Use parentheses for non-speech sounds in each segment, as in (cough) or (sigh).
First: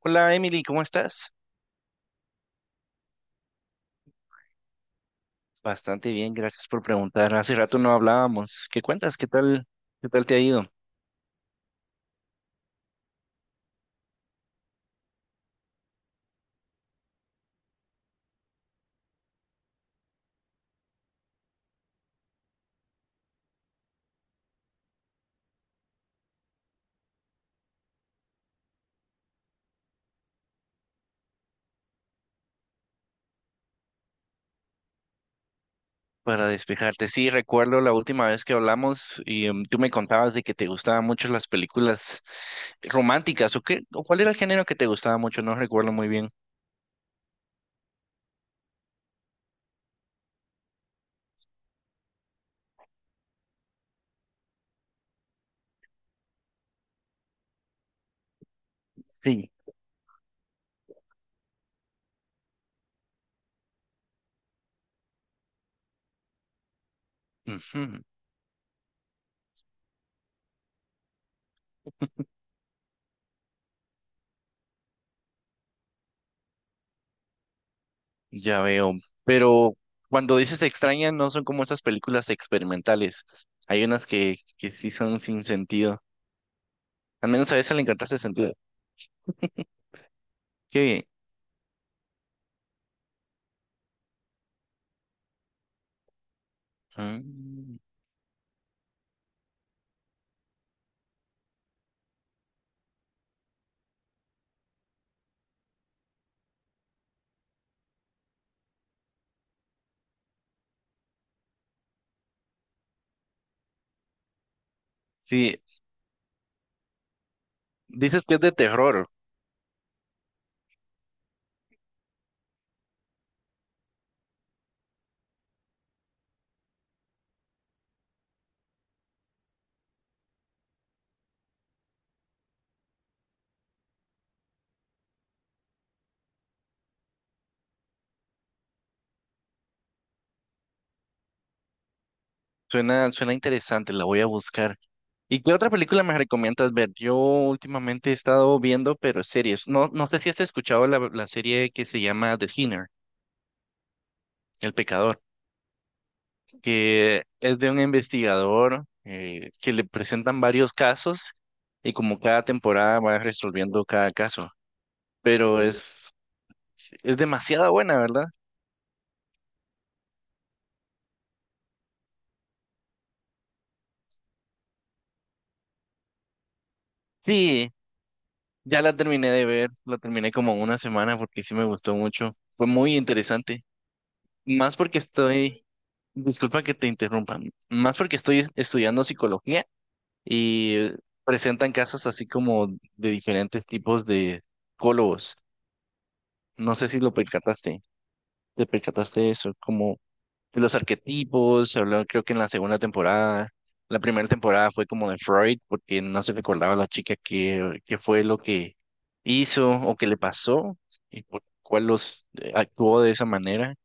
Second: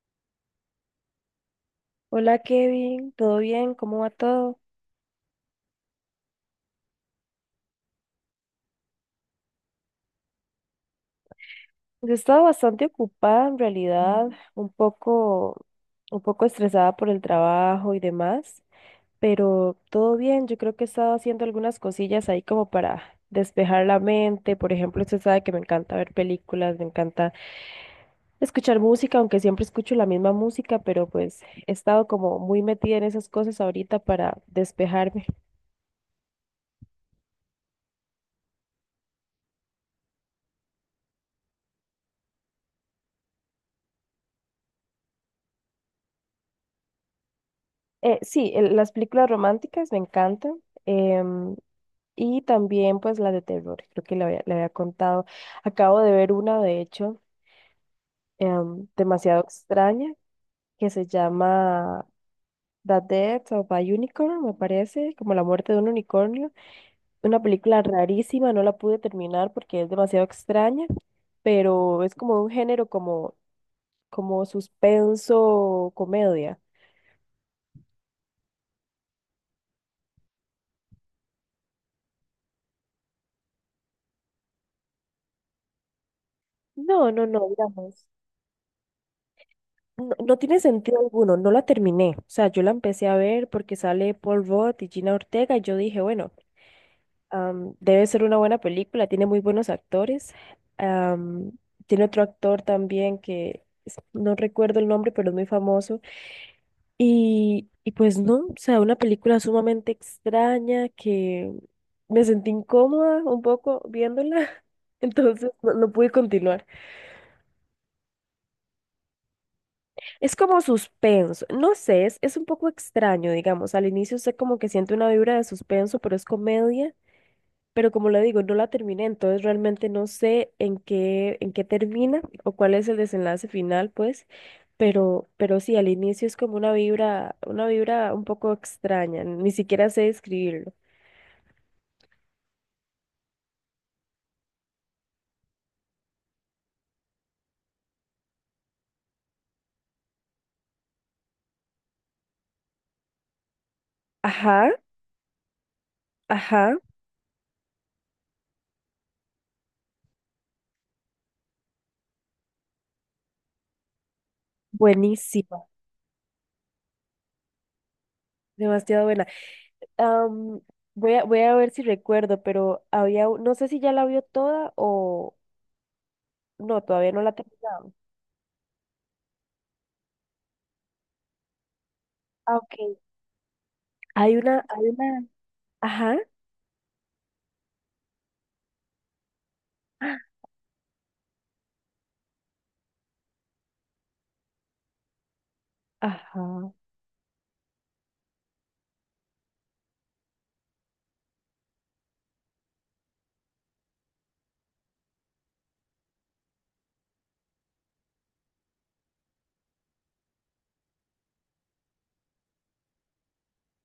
Hola Emily, ¿cómo estás? Hola Kevin, ¿todo bien? ¿Cómo va todo? Bastante bien, gracias por preguntar. Hace rato no hablábamos. ¿Qué cuentas? ¿Qué tal? ¿Qué tal te ha ido? Yo he estado bastante ocupada en realidad, un poco, un poco estresada por el trabajo y demás, pero todo bien. Yo creo que he estado haciendo algunas cosillas ahí como para despejar la mente. Por ejemplo, usted sabe que me encanta ver películas, me encanta escuchar música, aunque siempre escucho la misma música, pero pues he estado como muy metida en esas cosas ahorita para despejarme. Para despejarte. Sí, recuerdo la última vez que hablamos y tú me contabas de que te gustaban mucho las películas románticas o qué, o cuál era el género que te gustaba mucho, no recuerdo muy bien. Sí, las películas románticas me encantan. em, Y también pues las de terror, creo que le había contado. Acabo de ver una, de hecho, demasiado Sí. extraña, que se llama The Death of a Unicorn, me parece, como la muerte de un unicornio. Una película Ujú, rarísima, no la pude terminar porque es demasiado extraña, pero es como un género como, como suspenso, comedia. ya veo. Pero cuando dices extraña, no son como esas películas experimentales. Hay unas que sí son sin sentido. No, no, Al no, menos a esa le digamos. encontraste sentido. No, no tiene Qué sentido bien. alguno, no la terminé. O sea, yo la empecé a ver porque sale Paul Rudd y Gina Ortega y yo dije, bueno, Ah. Debe ser una buena película, tiene muy buenos actores. Am, Tiene otro actor también no recuerdo el nombre, pero es muy famoso. Y pues no, o sea, una película sumamente extraña que me sentí incómoda un poco viéndola. (laughs) Entonces Sí, no pude continuar. dices que es de terror. Es como suspenso, no sé, es un poco extraño, digamos. Al inicio sé como que siento una vibra de suspenso, pero es comedia. Pero como le digo, no la terminé, entonces realmente no sé en qué termina o cuál es el desenlace final, pues, pero sí, al inicio es como una vibra un poco extraña, ni siquiera sé describirlo. Suena, suena interesante, la voy a buscar. ¿Y qué otra película me recomiendas ver? Yo últimamente he estado viendo, pero series. No sé si has escuchado la serie que se llama The Sinner, Ajá, El Pecador, ajá, que es de un investigador que le presentan varios casos y como cada temporada va resolviendo cada caso. Pero buenísima, es demasiado buena, ¿verdad? demasiado buena. Am, voy a ver si recuerdo, pero había, no sé si ya la vio toda o no, todavía no la he Sí, terminado. ya la terminé de ver, la terminé como en una semana porque sí me gustó mucho. Ah, Fue muy ok. interesante. Hay una, Más hay porque una, estoy, ajá. disculpa que te interrumpan, más porque estoy estudiando psicología y presentan casos así como de diferentes tipos de psicólogos. Ajá. No sé si lo percataste, te percataste de eso, como de los arquetipos, se habló creo que en la segunda temporada, la primera temporada fue como de Freud, porque no se recordaba a la chica qué fue lo que hizo o qué le pasó y por cuál los actuó de esa manera,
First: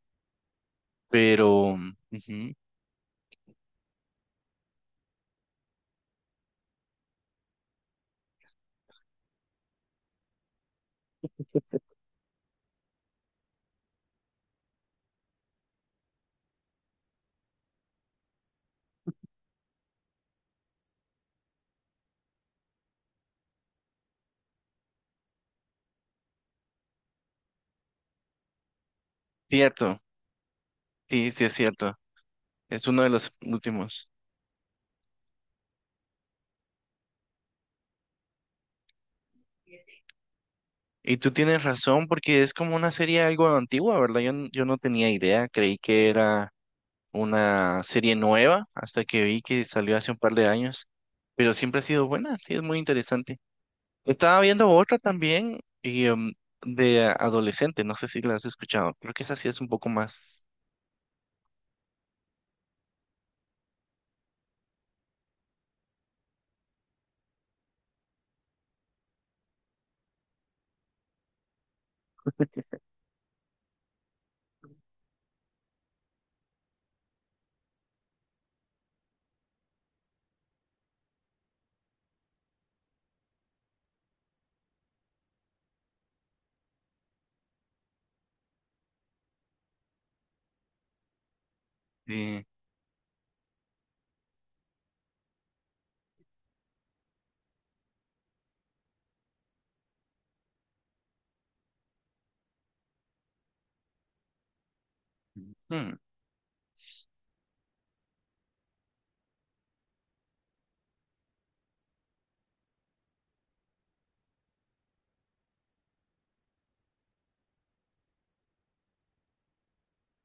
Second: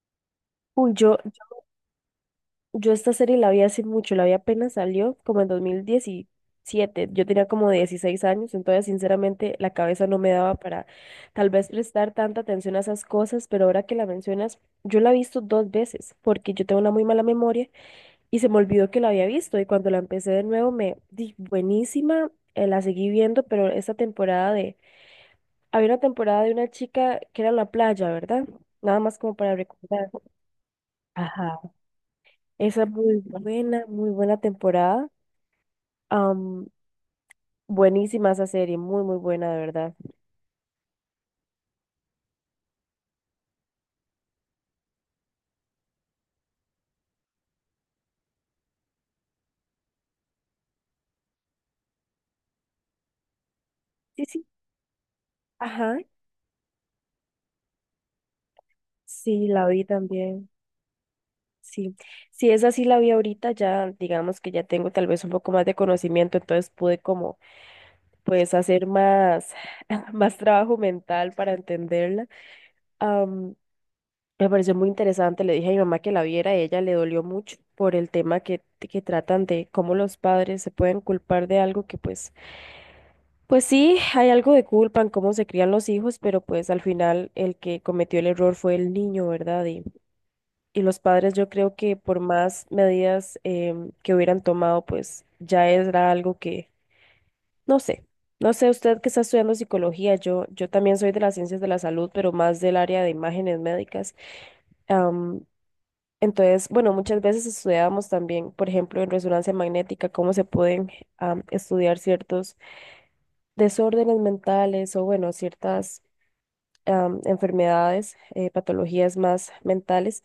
Uy, pero ujú, yo esta serie la vi hace mucho, la vi apenas salió, como en 2017. Yo tenía como 16 años, entonces sinceramente la cabeza no me daba para tal vez prestar tanta atención a esas cosas, pero ahora que la mencionas, yo la he visto dos veces porque yo tengo una muy mala memoria y se me olvidó que la había visto y cuando la empecé de nuevo me di buenísima, la seguí viendo, pero esta temporada de... Había una temporada de una chica que era en la playa, ¿verdad? Nada más como para cierto. recordar. Sí, sí es Ajá. cierto. Esa Es es uno de los muy últimos. buena temporada. Am, buenísima esa serie, muy, muy buena, de verdad. Y tú tienes razón porque es como una serie algo antigua, ¿verdad? Yo no tenía idea, creí que era una serie nueva hasta que vi que salió hace un par de años, pero siempre ha sido buena, sí, es muy interesante. Sí, Estaba sí, viendo otra también ajá, y de adolescente, no sé si la has escuchado, creo que esa sí, sí es la un vi poco más... también. Sí, sí, esa sí la vi ahorita, ya digamos que ya tengo tal vez un poco más de conocimiento, entonces pude como pues hacer más, (laughs) más trabajo mental para entenderla. (laughs) Am, me pareció muy interesante, le dije a mi mamá que la viera y ella le dolió mucho por el tema que tratan de cómo los padres se pueden culpar de algo que Pues sí, hay algo de culpa en cómo se crían los hijos, pero pues al final el que cometió el error fue el niño, ¿verdad? Y los padres yo creo que por eh, más medidas que hubieran tomado, pues ya era algo que, no sé, no sé, usted que está estudiando psicología, yo también soy de las ciencias de la salud, pero más del área de imágenes médicas. am, entonces, bueno, muchas veces estudiábamos también, por ejemplo, en resonancia magnética, cómo se pueden estudiar ciertos desórdenes mentales o bueno, ciertas enfermedades, patologías más mentales,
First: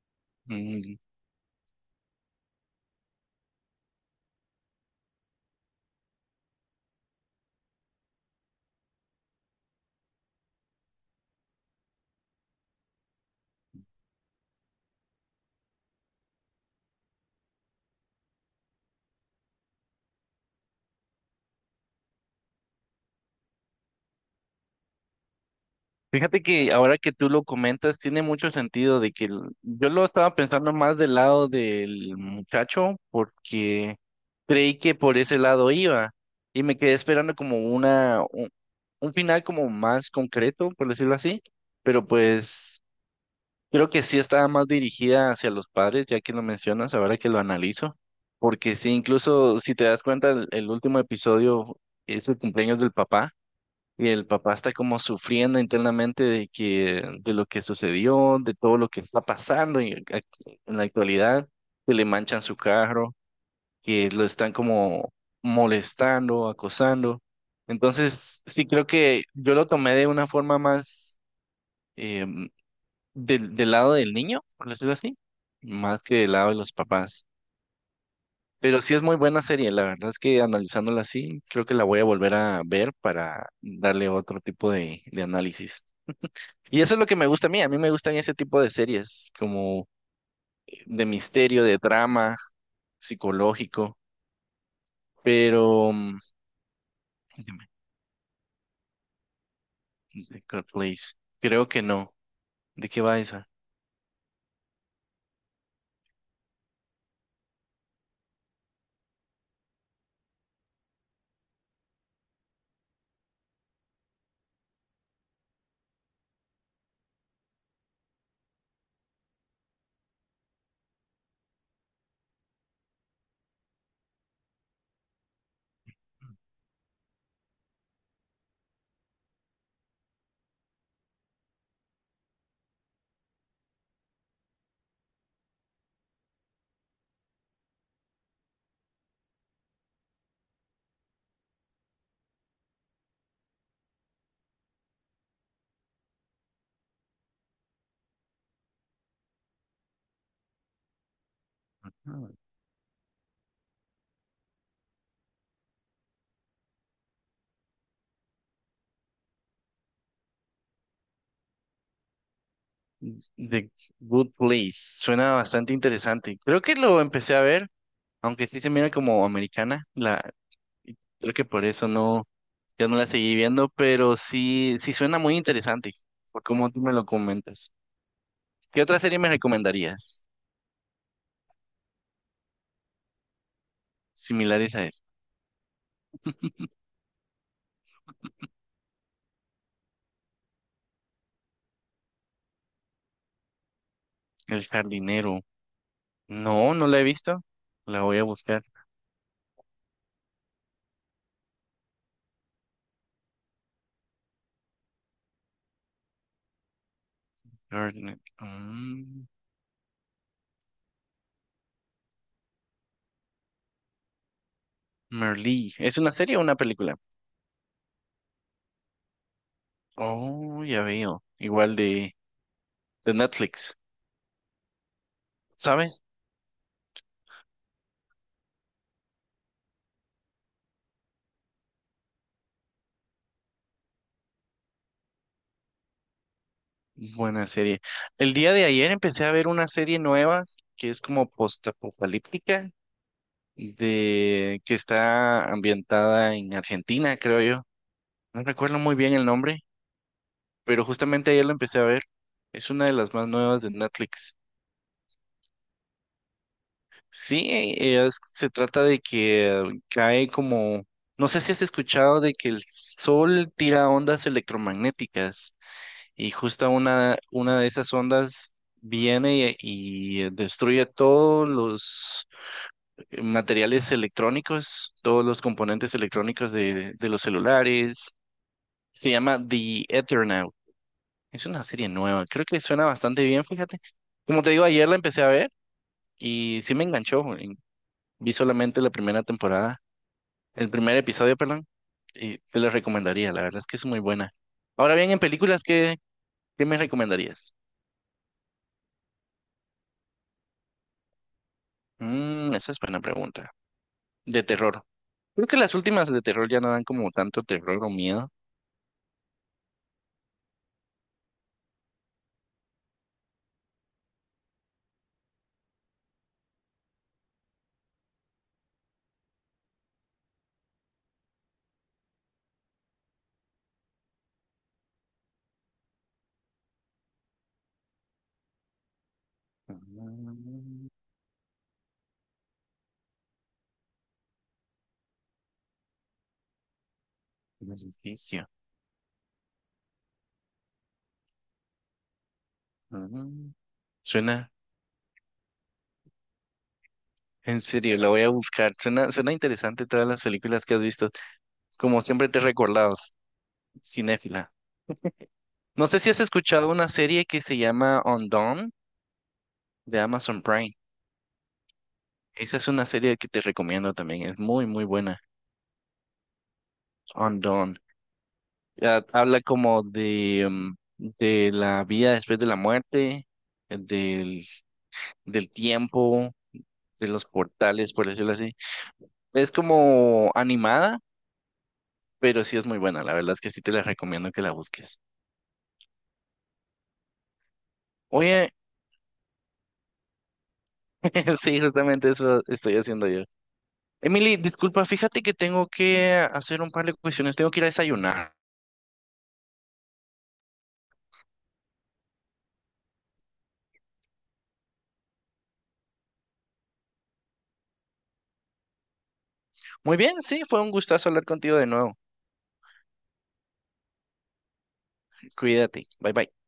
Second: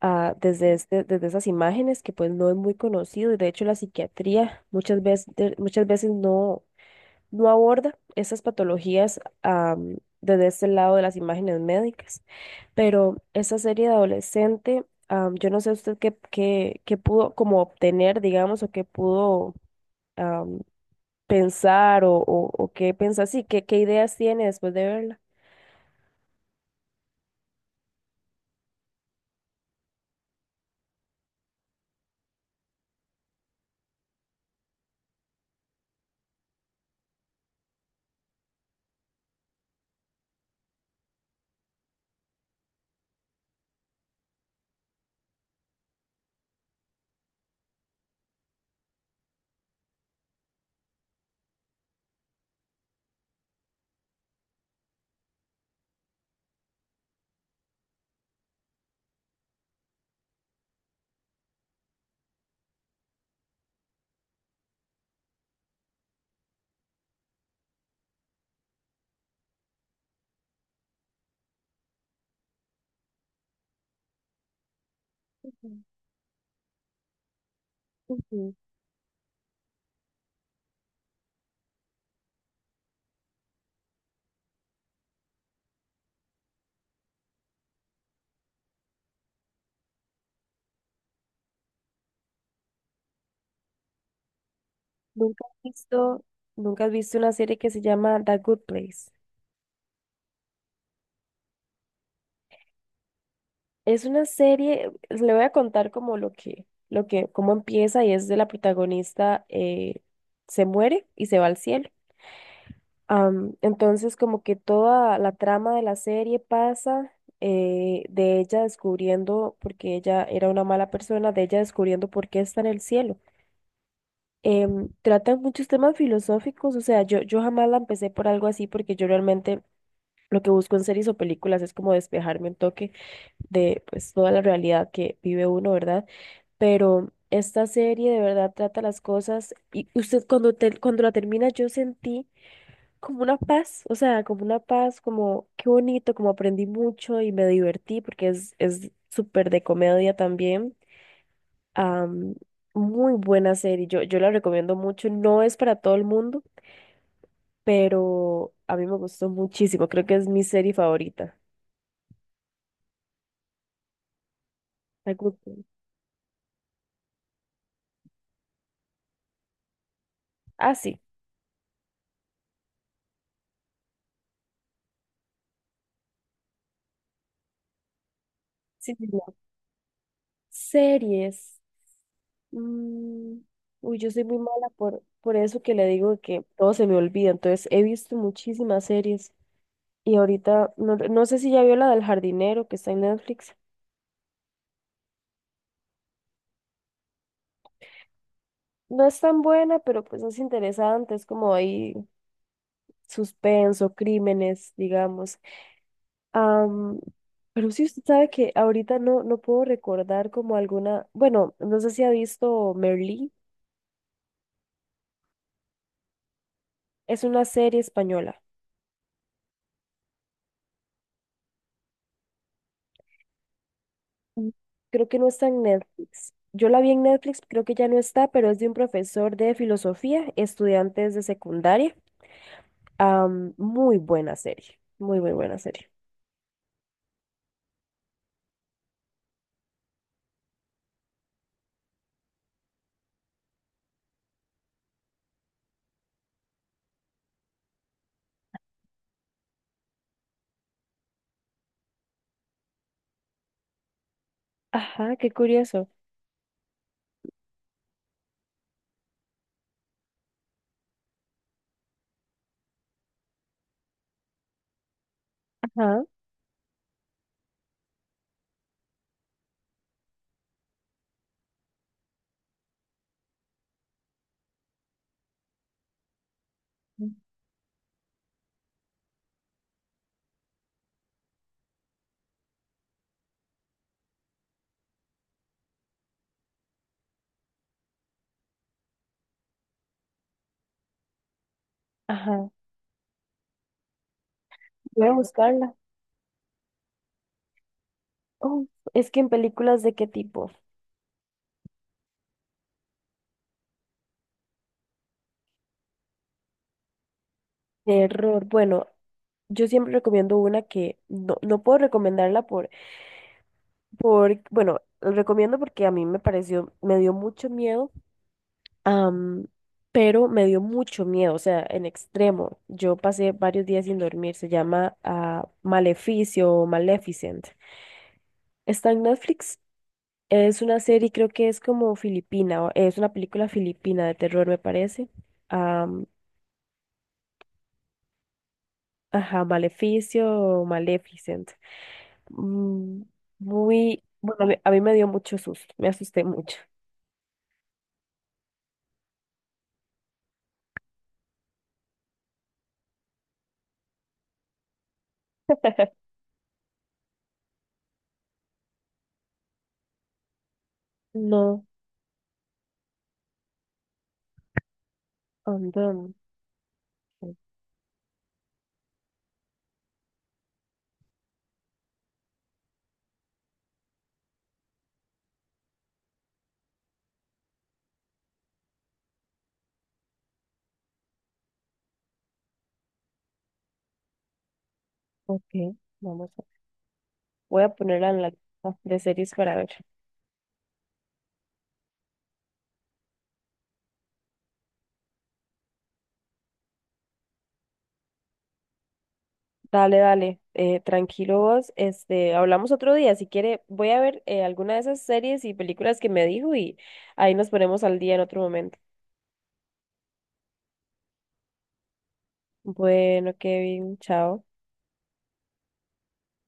hmm, desde esas imágenes que pues no es muy conocido y de hecho la psiquiatría muchas veces no aborda esas patologías desde este lado de las imágenes médicas. Pero esa serie de adolescente, yo no sé usted qué pudo como obtener, digamos, o qué pudo am, pensar o, qué pensar, sí, qué ideas tiene después de verla. Fíjate que ahora que tú lo comentas, tiene mucho sentido de que yo lo estaba pensando más del lado del muchacho porque creí que por ese lado iba y me quedé esperando como un final como más concreto, por decirlo así, pero pues creo que sí estaba más dirigida hacia los padres, ya que lo mencionas, ahora que lo analizo, porque sí, incluso si te das cuenta, el último episodio es el cumpleaños del papá y el papá está como sufriendo internamente de de lo que sucedió, de todo lo que está pasando en la actualidad, que le manchan su carro, que lo están como molestando, acosando. Entonces, sí creo que yo lo tomé de una forma más em, del lado del niño, por decirlo así, más que del lado de los papás. Ujú. Pero sí es muy buena serie, la verdad es que analizándola así, creo que la voy a volver a ver para darle otro tipo de análisis. Y eso es lo que me gusta a mí. A mí me gustan ese tipo de series, como de misterio, de drama, psicológico. Nunca has Pero, mm, visto, nunca has visto una serie que dígame, se llama The Good Place. The Good Place, creo que no. ¿De qué va esa? Es una serie, pues, le voy a contar como cómo empieza y es de la protagonista se muere y se va al cielo. Entonces como que toda la trama de la serie pasa de ella descubriendo, porque ella era una mala persona, de ella descubriendo por qué está en el cielo. Tratan muchos temas filosóficos, o sea, yo jamás la empecé por algo así porque yo realmente lo que busco en series o películas es como despejarme un toque de pues toda la realidad que vive uno, ¿verdad? Pero esta serie de verdad trata las cosas y usted cuando la termina yo sentí como una paz, o sea, como una paz, como qué bonito, como aprendí mucho y me divertí porque es súper de comedia también. Ah, Am, muy buena serie, yo la recomiendo mucho, no es para todo el mundo, pero a mí me gustó muchísimo, creo que es mi serie favorita. The Good Place. La Suena Good Place. bastante interesante. Creo que lo empecé a ver, aunque sí se mira como americana. Ah, sí. Creo que por eso no, ya no la seguí viendo, pero sí, sí suena muy interesante, por cómo tú me lo comentas. ¿Qué Sí, otra sí, serie me no. recomendarías? Series. Mm, uy, yo soy muy mala ¿Similares a esa? por eso que le digo que todo se me olvida. Entonces, he visto muchísimas series. Y ahorita, no sé si ya vio la del jardinero que está en Netflix. El jardinero. No, no la he visto. La voy a buscar. No es tan buena, pero pues es interesante. Es como ahí suspenso, crímenes, digamos. Am, pero sí, usted Merlí. sabe que ahorita no, Mm, no puedo recordar como alguna. Bueno, no sé si ha visto Merlí. Merlí. ¿Es una serie o una película? Es una serie española. Oh, ya veo. Igual de Netflix. Mm, Creo que no está en ¿Sabes? Netflix. Yo la vi en Netflix, creo que ya no está, pero es de un profesor de filosofía, estudiantes de secundaria. Muy buena serie, muy, muy buena serie. Buena serie. El día de ayer empecé a ver una serie nueva que es como postapocalíptica, de que está ambientada en Argentina, creo yo. No recuerdo muy bien el nombre, pero justamente ayer lo empecé a ver. Es una de las más nuevas de Netflix. Ajá, qué curioso. Sí, se trata de que cae como, no sé si has escuchado de que el sol tira ondas electromagnéticas Ajá, y justo una de esas ondas viene y destruye todos los materiales electrónicos, todos los componentes electrónicos de los celulares. Se llama The Eternaut. Es una serie nueva, creo que suena bastante bien, fíjate. Como te digo, ayer la empecé a ver y sí me enganchó. Vi solamente la primera temporada. El primer episodio, perdón, y ajá. te lo recomendaría, la verdad es que es muy buena. Ahora Voy bien, a en películas, buscarla. ¿Qué me recomendarías? Oh, es que en películas de qué tipo? Mm, esa es buena pregunta. De terror. Creo que las últimas de terror ya no dan como tanto terror o miedo. Terror. Bueno, yo siempre recomiendo una que no puedo recomendarla bueno, recomiendo porque a mí me pareció, me dio mucho miedo. Am, pero me dio mucho miedo, o sea, en extremo. Yo pasé varios días sin dormir. Se llama Maleficio o Maleficent. Está en Netflix. Es una Mm, serie, creo que es como filipina, es una película filipina de terror, me parece. Am, Maleficio. ajá, Maleficio o Maleficent. Mm, Mm, bueno, a Suena, mí, a mí me dio mucho susto, me asusté mucho. en serio, la voy a buscar. Suena, suena interesante todas las películas que has visto. Como siempre te he recordado, cinéfila. No sé si has escuchado una serie que se llama On Dawn de Amazon Prime. No, Esa es una serie que te recomiendo también, es muy, muy buena. andamos. Undone. Ya habla como de de la vida después de la muerte, eh, del, del tiempo, de los portales, por decirlo así. Es como animada, pero sí es muy buena. La verdad es que sí te la recomiendo que la busques. Ok, vamos a, voy a ponerla en la Oye, lista de series para ver. (laughs) sí, justamente eso estoy haciendo yo. Emily, disculpa, fíjate que tengo que hacer un par de cuestiones, tengo que ir a desayunar. Dale, dale, tranquilo vos. Este, hablamos otro día. Si quiere, voy a ver alguna de esas series y películas que me dijo y ahí nos ponemos al día en otro momento. Muy bien, sí, fue un gustazo hablar contigo de nuevo. Bueno, Kevin, chao. Cuídate, bye bye.